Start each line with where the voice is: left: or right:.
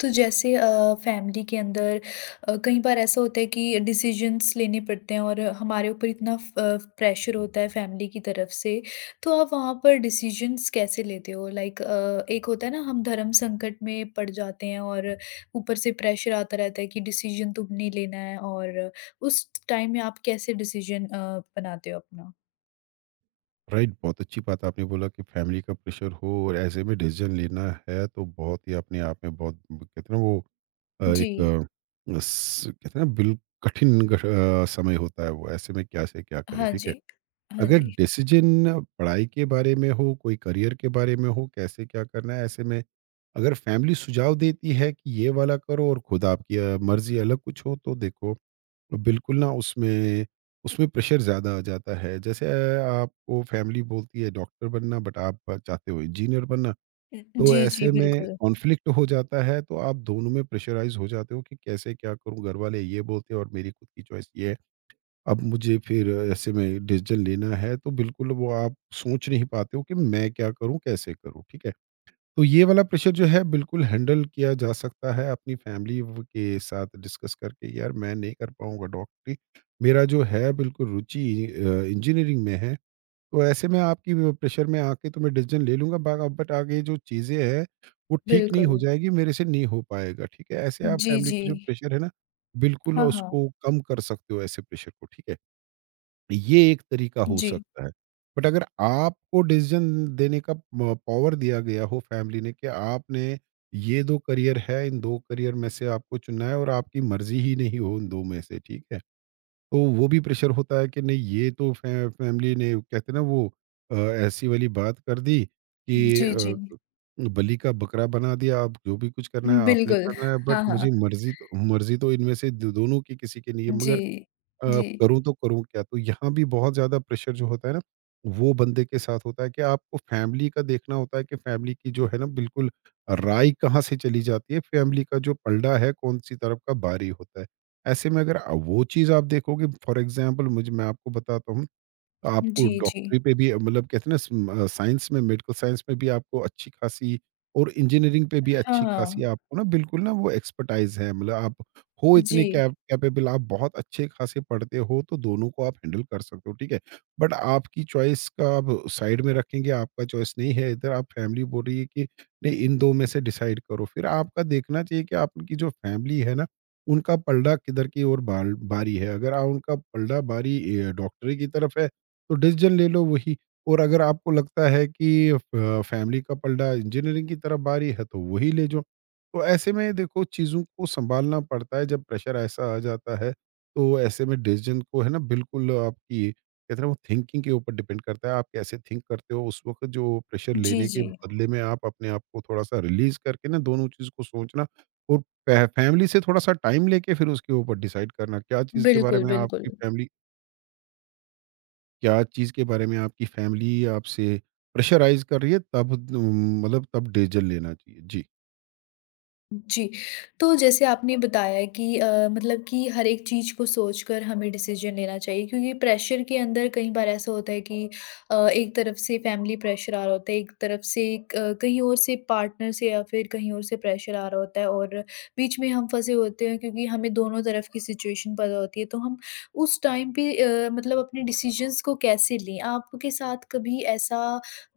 left: तो जैसे फैमिली के अंदर कई बार ऐसा होता है कि डिसीजंस लेने पड़ते हैं और हमारे ऊपर इतना प्रेशर होता है फैमिली की तरफ से। तो आप वहाँ पर डिसीजंस कैसे लेते हो? लाइक एक होता है ना, हम धर्म संकट में पड़ जाते हैं और ऊपर से प्रेशर आता रहता है कि डिसीजन तुमने लेना है और उस टाइम में आप कैसे डिसीजन बनाते हो अपना।
right: राइट, बहुत अच्छी बात आपने बोला कि फैमिली का प्रेशर हो और ऐसे में डिसीजन लेना है तो बहुत ही अपने आप में बहुत कहते हैं ना वो
left: जी।
right: कहते हैं ना बिल कठिन गठ- अ, समय होता है। वो ऐसे में क्या से क्या करे,
left: हाँ
right: ठीक है।
left: जी। हाँ
right: अगर
left: जी,
right: डिसीजन पढ़ाई के बारे में हो कोई करियर के बारे में हो कैसे क्या करना है, ऐसे में अगर फैमिली सुझाव देती है कि ये वाला करो और खुद आपकी मर्जी अलग कुछ हो तो देखो, बिल्कुल ना उसमें उसमें प्रेशर ज़्यादा आ जाता है। जैसे आपको फैमिली बोलती है डॉक्टर बनना बट आप चाहते हो इंजीनियर बनना। तो
left: जी। जी
right: ऐसे में
left: बिल्कुल।
right: कॉन्फ्लिक्ट हो जाता है, तो आप दोनों में प्रेशराइज़ हो जाते हो कि कैसे क्या करूँ? घर वाले ये बोलते हैं और मेरी खुद की चॉइस ये है। अब मुझे फिर ऐसे में डिसीज़न लेना है तो बिल्कुल वो आप सोच नहीं पाते हो कि मैं क्या करूँ? कैसे करूँ? ठीक है। तो ये वाला प्रेशर जो है बिल्कुल हैंडल किया जा सकता है अपनी फैमिली के साथ डिस्कस करके, यार मैं नहीं कर पाऊंगा डॉक्टरी, मेरा जो है बिल्कुल रुचि इंजीनियरिंग में है। तो ऐसे में आपकी वो प्रेशर में आके तो मैं डिसीजन ले लूंगा बट आगे जो चीज़ें हैं वो ठीक नहीं
left: बिल्कुल।
right: हो जाएगी, मेरे से नहीं हो पाएगा, ठीक है। ऐसे आप
left: जी,
right: फैमिली
left: जी।
right: को जो प्रेशर है ना, बिल्कुल
left: हाँ, हाँ।
right: उसको कम कर सकते हो, ऐसे प्रेशर को, ठीक है। ये एक तरीका हो
left: जी,
right: सकता है। बट अगर आपको डिसीज़न देने का म पावर दिया गया हो फैमिली ने कि आपने ये 2 करियर है, इन 2 करियर में से आपको चुनना है और आपकी मर्ज़ी ही नहीं हो उन 2 में से, ठीक है? तो वो भी प्रेशर होता है कि नहीं, ये तो फै फैमिली ने कहते हैं ना वो ऐसी वाली बात कर दी कि
left: जी, जी।
right: बलि का बकरा बना दिया, अब जो भी कुछ करना है आपने
left: बिल्कुल,
right: करना है बट
left: हाँ, हाँ।
right: मुझे मर्ज़ी तो इनमें से दो दोनों की किसी की नहीं है,
left: जी,
right: मगर
left: जी।
right: करूँ तो करूँ क्या? तो यहाँ भी बहुत ज़्यादा प्रेशर जो होता है ना, वो बंदे के साथ होता है कि आपको फैमिली का देखना होता है कि फैमिली की जो है ना बिल्कुल राय कहाँ से चली जाती है, फैमिली का जो पलड़ा है कौन-सी तरफ का भारी होता है। ऐसे में अगर वो चीज़ आप देखोगे, फॉर एग्ज़ाम्पल मुझे, मैं आपको बताता हूँ, आपको
left: जी, जी।
right: डॉक्टरी पे भी मतलब कहते हैं ना साइंस में, मेडिकल साइंस में भी आपको अच्छी खासी और इंजीनियरिंग पे भी
left: हाँ,
right: अच्छी खासी
left: हाँ।
right: आपको ना बिल्कुल ना वो एक्सपर्टाइज़ है। मतलब आप हो इतने
left: जी,
right: कैपेबल, आप बहुत अच्छे खासे पढ़ते हो तो दोनों को आप हैंडल कर सकते हो, ठीक है। बट आपकी चॉइस का आप साइड में रखेंगे, आपका चॉइस नहीं है इधर, आप फैमिली बोल रही है कि नहीं, इन 2 में से डिसाइड करो। फिर आपका देखना चाहिए कि आपकी जो फैमिली है ना, उनका पलड़ा किधर की ओर बाल बारी है। अगर आ उनका पलड़ा बारी डॉक्टरी की तरफ है तो डिसीजन ले लो वही, और अगर आपको लगता है कि फैमिली का पलड़ा इंजीनियरिंग की तरफ बारी है तो वही ले जाओ। तो ऐसे में देखो चीज़ों को संभालना पड़ता है जब प्रेशर ऐसा आ जाता है। तो ऐसे में डिसीजन को है ना बिल्कुल आपकी कहते हैं वो थिंकिंग के ऊपर डिपेंड करता है, आप कैसे थिंक करते हो उस वक्त। जो प्रेशर
left: जी,
right: लेने के
left: जी।
right: बदले में आप अपने आप को थोड़ा सा रिलीज करके ना दोनों चीज़ को सोचना और फैमिली से थोड़ा सा टाइम लेके फिर उसके ऊपर डिसाइड करना क्या चीज़ के बारे
left: बिल्कुल,
right: में
left: बिल्कुल।
right: आपकी फैमिली क्या चीज़ के बारे में आपकी फैमिली आपसे प्रेशराइज़ कर रही है, तब मतलब तब डीसीज़न लेना चाहिए? जी।
left: जी, तो जैसे आपने बताया कि मतलब कि हर एक चीज़ को सोचकर हमें डिसीज़न लेना चाहिए, क्योंकि प्रेशर के अंदर कई बार ऐसा होता है कि एक तरफ से फैमिली प्रेशर आ रहा होता है, एक तरफ से क कहीं और से पार्टनर से या फिर कहीं और से प्रेशर आ रहा होता है, और बीच में हम फँसे होते हैं क्योंकि हमें दोनों तरफ की सिचुएशन पता होती है। तो हम उस टाइम पे मतलब अपने डिसीज़न्स को कैसे लें? आपके साथ कभी ऐसा,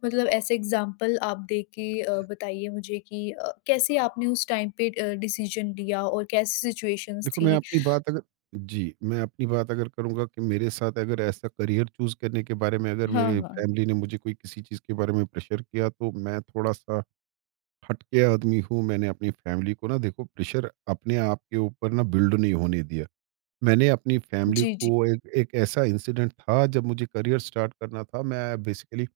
left: मतलब ऐसे एग्ज़ाम्पल आप दे के बताइए मुझे कि कैसे आपने उस टाइम पे डिसीजन लिया और कैसी सिचुएशंस
right: देखो, मैं
left: थी?
right: अपनी बात अगर जी, मैं अपनी बात अगर करूँगा कि मेरे साथ अगर ऐसा करियर चूज़ करने के बारे में अगर
left: हाँ,
right: मेरे
left: हाँ।
right: फैमिली ने मुझे कोई किसी चीज़ के बारे में प्रेशर किया, तो मैं थोड़ा-सा हट के आदमी हूँ। मैंने अपनी फैमिली को ना देखो प्रेशर अपने आप के ऊपर ना बिल्ड नहीं होने दिया। मैंने अपनी फैमिली
left: जी, जी।
right: को एक एक ऐसा इंसिडेंट था जब मुझे करियर स्टार्ट करना था। मैं बेसिकली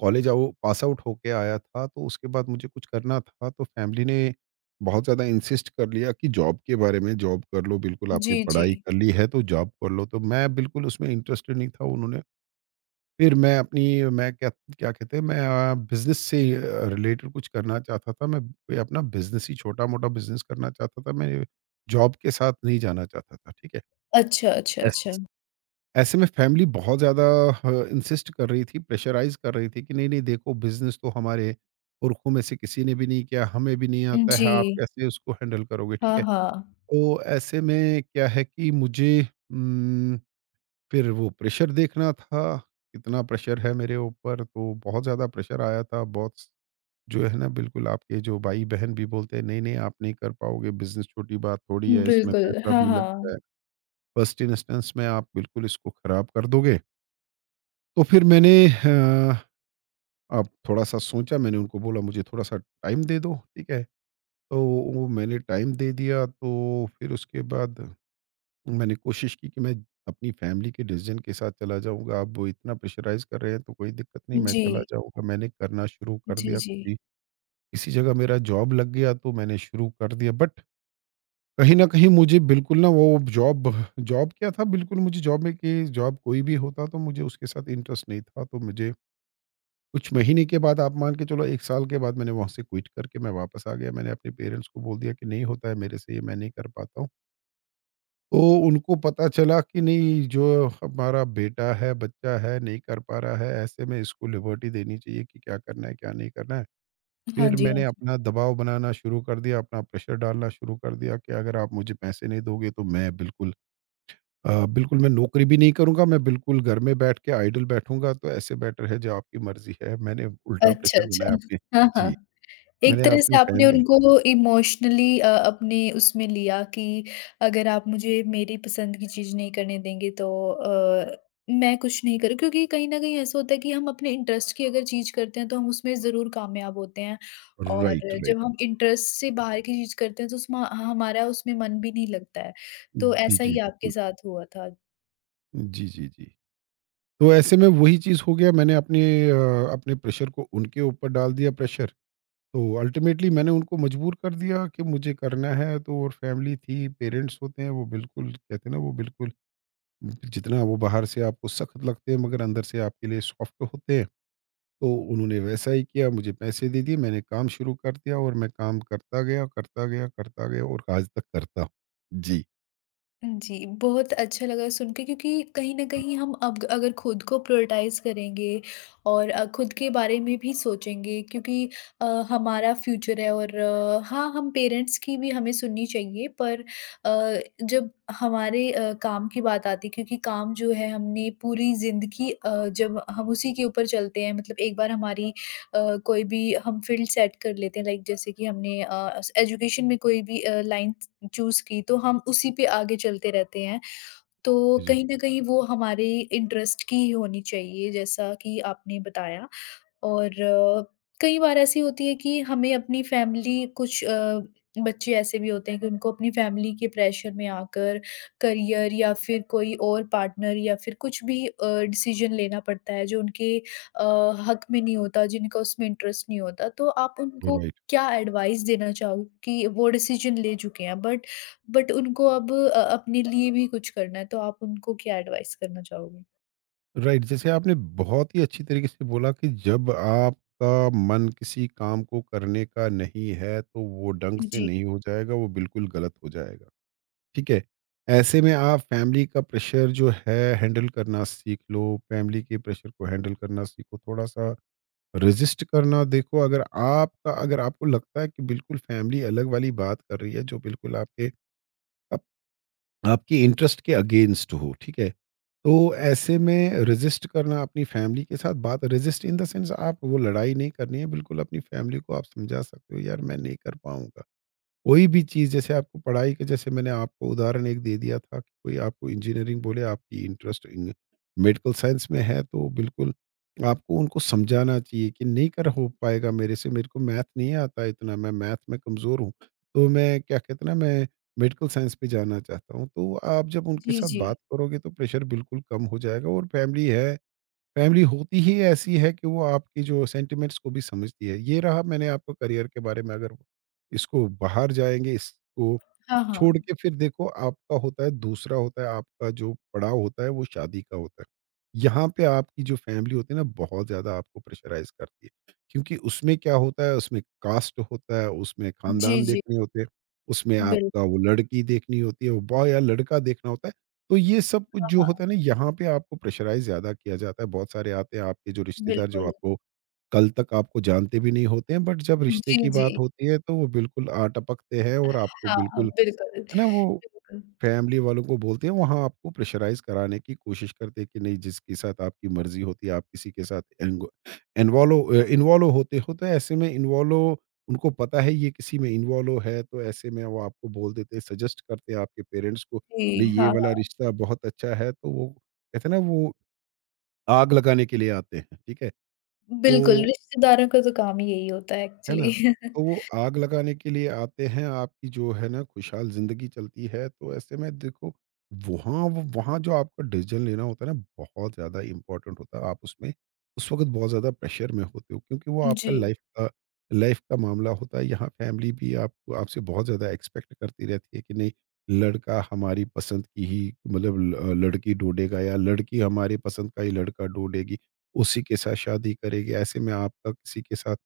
right: कॉलेज आउ पास आउट होके आया था, तो उसके बाद मुझे कुछ करना था, तो फैमिली ने बहुत ज़्यादा इंसिस्ट कर लिया कि जॉब के बारे में, जॉब कर लो, बिल्कुल आपने
left: जी, जी।
right: पढ़ाई कर ली है तो जॉब कर लो। तो मैं बिल्कुल उसमें इंटरेस्टेड नहीं था। उन्होंने फिर मैं अपनी मैं क्या क्या कहते हैं मैं बिज़नेस से रिलेटेड कुछ करना चाहता था। मैं कोई अपना बिज़नेस ही छोटा-मोटा बिज़नेस करना चाहता था। मैं जॉब के साथ नहीं जाना चाहता था, ठीक है?
left: अच्छा, अच्छा, अच्छा।
right: यस। ऐसे में फैमिली बहुत ज़्यादा ह इंसिस्ट कर रही थी, प्रेशराइज़ कर रही थी कि नहीं, नहीं देखो, बिज़नेस तो हमारे पुरखों में से किसी ने भी नहीं किया, हमें भी नहीं आता
left: जी।
right: है, आप कैसे उसको हैंडल करोगे? ठीक
left: हाँ,
right: है।
left: हाँ।
right: तो ऐसे में क्या है कि मुझे उम, फिर वो प्रेशर देखना था, कितना प्रेशर है मेरे ऊपर, तो बहुत ज़्यादा प्रेशर आया था। बॉस जो है ना बिल्कुल आपके जो भाई-बहन भी बोलते हैं, "नहीं, नहीं आप नहीं कर पाओगे, बिज़नेस छोटी बात थोड़ी है, इसमें
left: बिल्कुल।
right: पैसा
left: हाँ,
right: भी लगता
left: हाँ।
right: है। फर्स्ट इंस्टेंस में आप बिल्कुल इसको खराब कर दोगे।" तो फिर मैंने अब थोड़ा-सा सोचा, मैंने उनको बोला मुझे थोड़ा-सा टाइम दे दो, ठीक है? तो वो मैंने टाइम दे दिया, तो फिर उसके बाद मैंने कोशिश की कि मैं अपनी फैमिली के डिसीज़न के साथ चला जाऊँगा। अब वो इतना प्रेशराइज़ कर रहे हैं तो कोई दिक्कत नहीं, मैं
left: जी।
right: चला जाऊँगा। मैंने करना शुरू कर
left: जी,
right: दिया
left: जी।
right: कि किसी जगह मेरा जॉब लग गया तो मैंने शुरू कर दिया, बट कहीं न कहीं मुझे बिल्कुल ना वो जॉब जॉब क्या था बिल्कुल मुझे जॉब में कि जॉब कोई भी होता तो मुझे उसके साथ इंटरेस्ट नहीं था। तो मुझे कुछ महीने के बाद, आप मान के चलो 1 साल के बाद, मैंने वहाँ से क्विट करके मैं वापस आ गया। मैंने अपने पेरेंट्स को बोल दिया कि नहीं होता है मेरे से ये, मैं नहीं कर पाता हूँ। तो उनको पता चला कि नहीं, जो हमारा बेटा है, बच्चा है, नहीं कर पा रहा है, ऐसे में इसको लिबर्टी देनी चाहिए कि क्या करना है, क्या नहीं करना है।
left: हाँ
right: फिर
left: जी, हाँ
right: मैंने
left: जी।
right: अपना दबाव बनाना शुरू कर दिया, अपना प्रेशर डालना शुरू कर दिया कि अगर आप मुझे पैसे नहीं दोगे तो मैं बिल्कुल बिल्कुल मैं नौकरी भी नहीं करूँगा, मैं बिल्कुल घर में बैठ के आइडल बैठूँगा, तो ऐसे बेटर है जो आपकी मर्ज़ी है। मैंने उल्टा
left: अच्छा,
right: प्रेशर बनाया
left: अच्छा।
right: अपने।
left: हाँ, हाँ।
right: जी,
left: एक
right: मैंने
left: तरह से
right: अपनी
left: आपने
right: फैमिली
left: उनको इमोशनली अपने उसमें लिया कि अगर आप मुझे मेरी पसंद की चीज़ नहीं करने देंगे तो मैं कुछ नहीं करूँ, क्योंकि कहीं न कहीं ऐसा होता है कि हम अपने इंटरेस्ट की अगर चीज़ करते हैं तो हम उसमें ज़रूर कामयाब होते हैं, और
right: राइट,
left: जब
right: राइट।
left: हम इंटरेस्ट से बाहर की चीज़ करते हैं तो उसमें हमारा उसमें मन भी नहीं लगता है। तो
right: जी,
left: ऐसा
right: जी,
left: ही आपके
right: बिल्कुल।
left: साथ हुआ था।
right: जी, जी, जी। तो ऐसे में वही चीज़ हो गया, मैंने अपने अ, अपने प्रेशर को उनके ऊपर डाल दिया प्रेशर। तो अल्टीमेटली मैंने उनको मजबूर कर दिया कि मुझे करना है, तो और फैमिली थी, पेरेंट्स होते हैं वो बिल्कुल कहते हैं ना वो बिल्कुल जितना वो बाहर से आपको सख्त लगते हैं मगर अंदर से आपके लिए सॉफ्ट होते हैं। तो उन्होंने वैसा ही किया, मुझे पैसे दे दिए, मैंने काम शुरू कर दिया और मैं काम करता गया, करता गया, करता गया और आज तक करता हूँ। जी,
left: जी, बहुत अच्छा लगा सुन के, क्योंकि कहीं न
right: जी।
left: कहीं हम अब अगर खुद को प्रायोरिटाइज़ करेंगे और खुद के बारे में भी सोचेंगे, क्योंकि अ, हमारा फ्यूचर है, और हाँ, हम पेरेंट्स की भी हमें सुननी चाहिए, पर जब हमारे काम की बात आती है, क्योंकि काम जो है हमने पूरी ज़िंदगी जब हम उसी के ऊपर चलते हैं, मतलब एक बार हमारी कोई भी हम फ़ील्ड सेट कर लेते हैं, लाइक जैसे कि हमने एजुकेशन में कोई भी लाइन चूज़ की, तो हम उसी पे आगे चलते रहते हैं। तो
right: जी,
left: कहीं न कहीं वो हमारे इंटरेस्ट की ही होनी चाहिए, जैसा कि आपने बताया। और कई बार ऐसी होती है कि हमें अपनी फैमिली कुछ बच्चे ऐसे भी होते हैं कि उनको अपनी फैमिली के प्रेशर में आकर करियर या फिर कोई और पार्टनर या फिर कुछ भी डिसीजन लेना पड़ता है जो उनके अ, हक में नहीं होता, जिनका उसमें इंटरेस्ट नहीं होता। तो आप उनको
right: राइट।
left: क्या एडवाइस देना चाहो कि वो डिसीजन ले चुके हैं बट उनको अब अपने लिए भी कुछ करना है, तो आप उनको क्या एडवाइस करना चाहोगे?
right: राइट, जैसे आपने बहुत ही अच्छी तरीके से बोला कि जब आपका मन किसी काम को करने का नहीं है, तो वो ढंग से
left: जी,
right: नहीं हो जाएगा, वो बिल्कुल गलत हो जाएगा, ठीक है? ऐसे में आप फैमिली का प्रेशर जो है हैंडल करना सीख लो, फैमिली के प्रेशर को हैंडल करना सीखो, थोड़ा-सा रेज़िस्ट करना देखो। अगर आपको लगता है कि बिल्कुल फैमिली अलग वाली बात कर रही है जो बिल्कुल आप, आपकी इंटरेस्ट के अगेंस्ट हो, ठीक है? तो ऐसे में रेज़िस्ट करना अपनी फैमिली के साथ बात, रेज़िस्ट इन द सेंस, आप वो लड़ाई नहीं करनी है, बिल्कुल अपनी फैमिली को आप समझा सकते हो यार मैं नहीं कर पाऊँगा। कोई भी चीज़ जैसे आपको पढ़ाई के, जैसे मैंने आपको उदाहरण एक दे दिया था कि कोई आपको इंजीनियरिंग बोले, आपकी इंटरेस्ट इन मेडिकल साइंस में है, तो बिल्कुल आपको उनको समझाना चाहिए कि नहीं कर हो पाएगा मेरे से, मेरे को मैथ नहीं आता इतना, मैं मैथ में कमज़ोर हूँ, तो मैं, क्या कहते हैं ना, मैं मेडिकल साइंस पे जाना चाहता हूँ। तो आप जब उनके
left: जी,
right: साथ
left: जी।
right: बात करोगे, तो प्रेशर बिल्कुल कम हो जाएगा। और फैमिली है, फैमिली होती ही ऐसी है कि वो आपकी जो सेंटिमेंट्स को भी समझती है। ये रहा, मैंने आपको करियर के बारे में, अगर इसको बाहर जाएँगे, इसको
left: हाँ,
right: छोड़
left: हाँ।
right: के फिर देखो, आपका होता है दूसरा, होता है आपका जो पड़ाव होता है वो शादी का होता है। यहाँ पे आपकी जो फैमिली होती है ना, बहुत ज़्यादा आपको प्रेशराइज़ करती है। क्योंकि उसमें क्या होता है, उसमें कास्ट होता है, उसमें
left: जी,
right: खानदान
left: जी।
right: देखने होते हैं, उसमें
left: बिल
right: आपका वो लड़की देखनी होती है, वो बॉय या लड़का देखना होता है। तो ये सब कुछ जो
left: हाँ,
right: होता है ना, यहाँ पे आपको प्रेशराइज़ ज़्यादा किया जाता है। बहुत सारे आते हैं आपके जो रिश्तेदार, जो
left: बिल्कुल।
right: आपको कल तक आपको जानते भी नहीं होते हैं, बट जब रिश्ते
left: जी,
right: की
left: जी।
right: बात होती है, तो वो बिल्कुल टपकते हैं और आपको
left: हाँ, हाँ,
right: बिल्कुल, है
left: बिल्कुल,
right: ना, वो
left: बिल्कुल।
right: फैमिली वालों को बोलते हैं। वहाँ आपको प्रेशराइज़ कराने की कोशिश करते हैं कि नहीं, जिसके साथ आपकी मर्ज़ी होती है, आप किसी के साथ इन्वॉल्व इन्वॉल्व होते हो, तो ऐसे में इन्वॉल्व, उनको पता है ये किसी में इन्वॉल्व है, तो ऐसे में वो आपको बोल देते हैं, सजेस्ट करते हैं आपके पेरेंट्स को
left: जी,
right: नहीं, ये
left: हाँ,
right: वाला
left: हाँ,
right: रिश्ता बहुत अच्छा है। तो वो, कहते हैं ना, वो आग लगाने के लिए आते हैं, ठीक है? तो,
left: बिल्कुल, रिश्तेदारों का तो काम ही यही होता है
right: है ना?
left: एक्चुअली।
right: तो वो आग लगाने के लिए आते हैं, आपकी जो है ना खुशहाल ज़िंदगी चलती है, तो ऐसे में देखो, वहाँ वो वहाँ जो आपका डिसीज़न लेना होता है ना, बहुत ज़्यादा इम्पोर्टेंट होता है। आप उसमें उस वक़्त बहुत ज़्यादा प्रेशर में होते हो, क्योंकि वो आपका
left: जी,
right: लाइफ़ का, लाइफ़ का मामला होता है। यहाँ फैमिली भी आपको आपसे बहुत ज़्यादा एक्सपेक्ट करती रहती है कि नहीं, लड़का हमारी पसंद की ही, मतलब ल लड़की ढूँढेगा, या लड़की हमारी पसंद का ही लड़का ढूँढेगी, उसी के साथ शादी करेगी। ऐसे में आपका किसी के साथ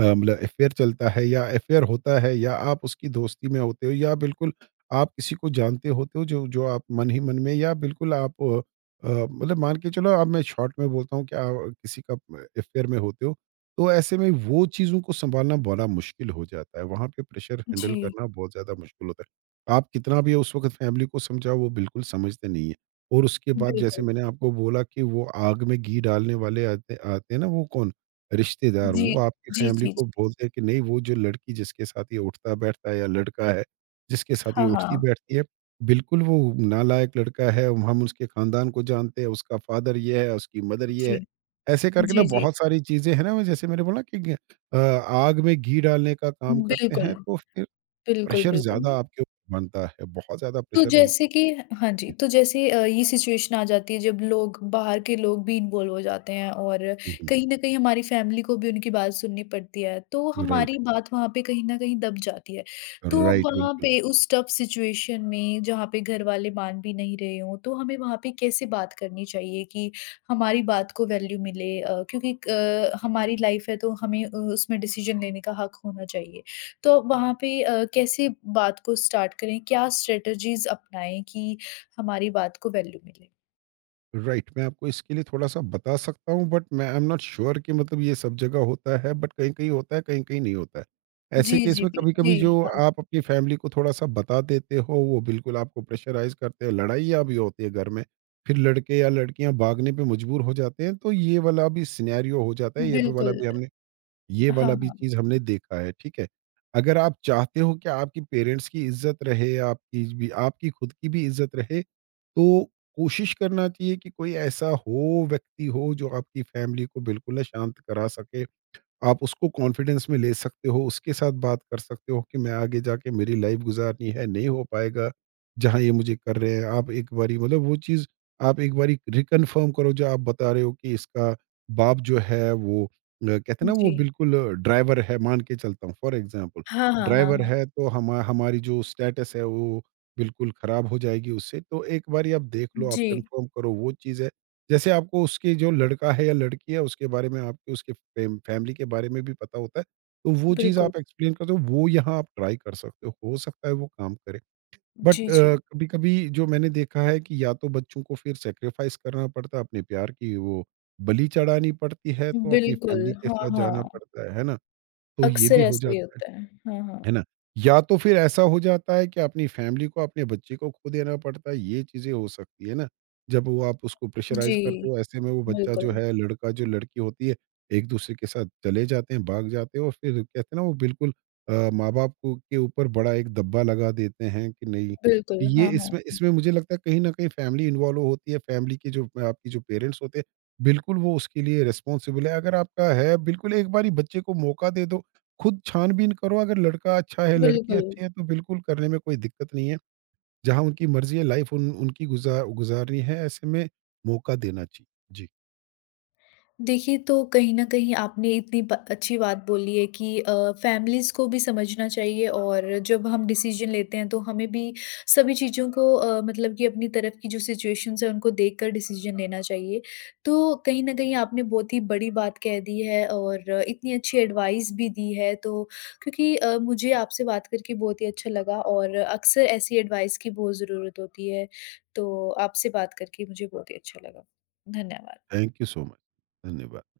right: मतलब अफ़ेयर चलता है या अफ़ेयर होता है, या आप उसकी दोस्ती में होते हो, या बिल्कुल आप किसी को जानते होते हो, जो जो आप मन ही मन में, या बिल्कुल आप मतलब, मान के चलो, अब मैं शॉर्ट में बोलता हूँ कि आप किसी का अफ़ेयर में होते हो। तो ऐसे में वो चीज़ों को सँभालना बड़ा मुश्किल हो जाता है। वहाँ पे प्रेशर हैंडल
left: जी,
right: करना बहुत ज़्यादा मुश्किल होता है। आप कितना भी उस वक़्त फैमिली को समझाओ, वो बिल्कुल समझते नहीं है। और उसके बाद जैसे
left: बिल्कुल।
right: मैंने आपको बोला कि वो आग में घी डालने वाले आते आते हैं ना, वो कौन? रिश्तेदार।
left: जी,
right: वो आपकी
left: जी,
right: फैमिली
left: जी, जी।
right: को बोलते हैं कि नहीं, वो जो लड़की जिसके साथ ये उठता-बैठता है, या लड़का है, जिसके साथ ये
left: हाँ, हाँ।
right: उठती-बैठती है, बिल्कुल वो नालायक लड़का है, हम उसके खानदान को जानते हैं, उसका फादर ये है, उसकी मदर ये
left: जी,
right: है। ऐसे करके ना
left: जी, जी।
right: बहुत सारी चीज़ें हैं ना, वो जैसे मैंने बोला कि आग में घी डालने का काम करते
left: बिल्कुल,
right: हैं। तो फिर
left: बिल्कुल,
right: प्रेशर
left: बिल्कुल।
right: ज़्यादा आपके ऊपर बनता है, बहुत ज़्यादा
left: तो
right: प्रेशर बनता
left: जैसे कि हाँ जी,
right: है।
left: तो जैसे ये सिचुएशन आ जाती है जब लोग, बाहर के लोग भी इन्वॉल्व हो जाते हैं, और
right: हुँ, हुँ।
left: कहीं न कहीं हमारी फैमिली को भी उनकी बात सुननी पड़ती है, तो
right: राइट,
left: हमारी बात वहाँ पे कहीं न कहीं दब जाती है। तो
right: राइट,
left: वहाँ
right: बिल्कुल।
left: पे उस टफ सिचुएशन में, जहाँ पे घर वाले मान भी नहीं रहे हों, तो हमें वहाँ पे कैसे बात करनी चाहिए कि हमारी बात को वैल्यू मिले? क्योंकि क हमारी लाइफ़ है तो हमें उसमें डिसीज़न लेने का हक होना चाहिए। तो वहाँ पे कैसे बात को स्टार्ट करें? क्या स्ट्रैटेजीज़ अपनाएँ कि हमारी बात को वैल्यू मिले?
right: राइट, मैं आपको इसके लिए थोड़ा-सा बता सकता हूँ, बट मैं आई एम नॉट श्योर कि मतलब ये सब जगह होता है, बट कहीं-कहीं होता है, कहीं-कहीं नहीं होता है। ऐसे
left: जी,
right: केस
left: जी,
right: में
left: बिल जी,
right: कभी-कभी जो
left: हाँ,
right: आप अपनी फैमिली को थोड़ा-सा बता देते हो, वो बिल्कुल आपको प्रेशराइज़ करते हैं, लड़ाइयाँ भी होती है घर में। फिर लड़के या लड़कियाँ भागने पे मजबूर हो जाते हैं, तो ये वाला भी सिनेरियो हो जाता है,
left: बिल्कुल।
right: ये
left: हाँ,
right: वाला भी
left: हाँ,
right: चीज़ हमने देखा है, ठीक है? अगर आप चाहते हो कि आपकी पेरेंट्स की इज़्ज़त रहे, आपकी भी, आपकी खुद की भी इज़्ज़त रहे, तो कोशिश करना चाहिए कि कोई ऐसा हो, व्यक्ति हो, जो आपकी फैमिली को बिल्कुल ना शांत करा सके। आप उसको कॉन्फिडेंस में ले सकते हो, उसके साथ बात कर सकते हो कि मैं आगे जाके मेरी लाइफ गुज़ारनी है, नहीं हो पाएगा, जहाँ ये मुझे कर रहे हैं। आप एक बारी मतलब वो चीज़, आप एक बारी रिकन्फर्म करो जो आप बता रहे हो कि इसका बाप जो है वो, कहते हैं ना, वो
left: जी।
right: बिल्कुल ड्राइवर है, मान के चलता हूँ फॉर एग्ज़ाम्पल,
left: हाँ, हाँ, हाँ,
right: ड्राइवर
left: हाँ।
right: है तो हमारी जो स्टेटस है वो बिल्कुल ख़राब हो जाएगी उससे। तो एक बारी आप देख लो, आप
left: जी,
right: कन्फर्म करो वो चीज़ है। जैसे आपको उसके जो लड़का है या लड़की है उसके बारे में, आपके उसके फैमिली के बारे में भी पता होता है, तो वो चीज़
left: बिल्कुल।
right: आप एक्सप्लेन करते हो, वो यहाँ आप ट्राई कर सकते हो सकता है वो काम करे। बट
left: जी, जी।
right: कभी कभी जो मैंने देखा है कि या तो बच्चों को फिर सेक्रीफाइस करना पड़ता है, अपने प्यार की वो बलि चढ़ानी पड़ती है, तो अपनी
left: बिल्कुल,
right: फैमिली के
left: हाँ,
right: साथ जाना
left: हाँ।
right: पड़ता है ना? तो ये
left: अक्सर
right: भी हो
left: ऐसा ही
right: जाता है
left: होता है। हाँ, हाँ।
right: है ना? या तो फिर ऐसा हो जाता है कि अपनी फैमिली को, अपने बच्चे को खो देना पड़ता है, ये चीज़ें हो सकती है ना? जब वो आप उसको
left: जी,
right: प्रेशराइज़ करते हो, ऐसे में वो बच्चा जो
left: बिल्कुल,
right: है, लड़का जो लड़की होती है, एक-दूसरे के साथ चले जाते हैं, भाग जाते हैं, और फिर कहते हैं ना वो बिल्कुल माँ-बाप को के ऊपर बड़ा एक दब्बा लगा देते हैं कि नहीं,
left: बिल्कुल।
right: ये
left: हाँ, हाँ,
right: इसमें
left: हाँ।
right: इसमें मुझे लगता है कहीं न कहीं फैमिली इन्वॉल्व होती है, फैमिली के जो, आपके जो पेरेंट्स होते हैं, बिल्कुल वो उसके लिए रिस्पॉन्सिबल है। अगर आपका है, बिल्कुल एक बारी बच्चे को मौका दे दो, खुद छान-बीन करो, अगर लड़का अच्छा है, लड़की
left: बिल्कुल।
right: अच्छी है, तो बिल्कुल करने में कोई दिक्कत नहीं है। जहाँ उनकी मर्ज़ी है, लाइफ़ उन, उनकी गुज़ारनी है, ऐसे में मौका देना चाहिए। जी,
left: देखिए, तो कहीं न कहीं आपने इतनी ब अच्छी बात बोली है कि फैमिलीज़ को भी समझना चाहिए, और जब हम डिसीज़न लेते हैं, तो हमें भी सभी चीज़ों को, मतलब कि अपनी तरफ की जो सिचुएशंस हैं, उनको देख कर डिसीज़न लेना चाहिए। तो कहीं न कहीं आपने बहुत ही बड़ी बात कह दी है, और इतनी अच्छी एडवाइस भी दी है, तो क्योंकि मुझे आपसे बात करके बहुत ही अच्छा लगा, और अक्सर ऐसी एडवाइस की बहुत ज़रूरत होती है। तो आपसे बात करके मुझे बहुत ही अच्छा लगा। धन्यवाद।
right: Thank you so much. धन्यवाद।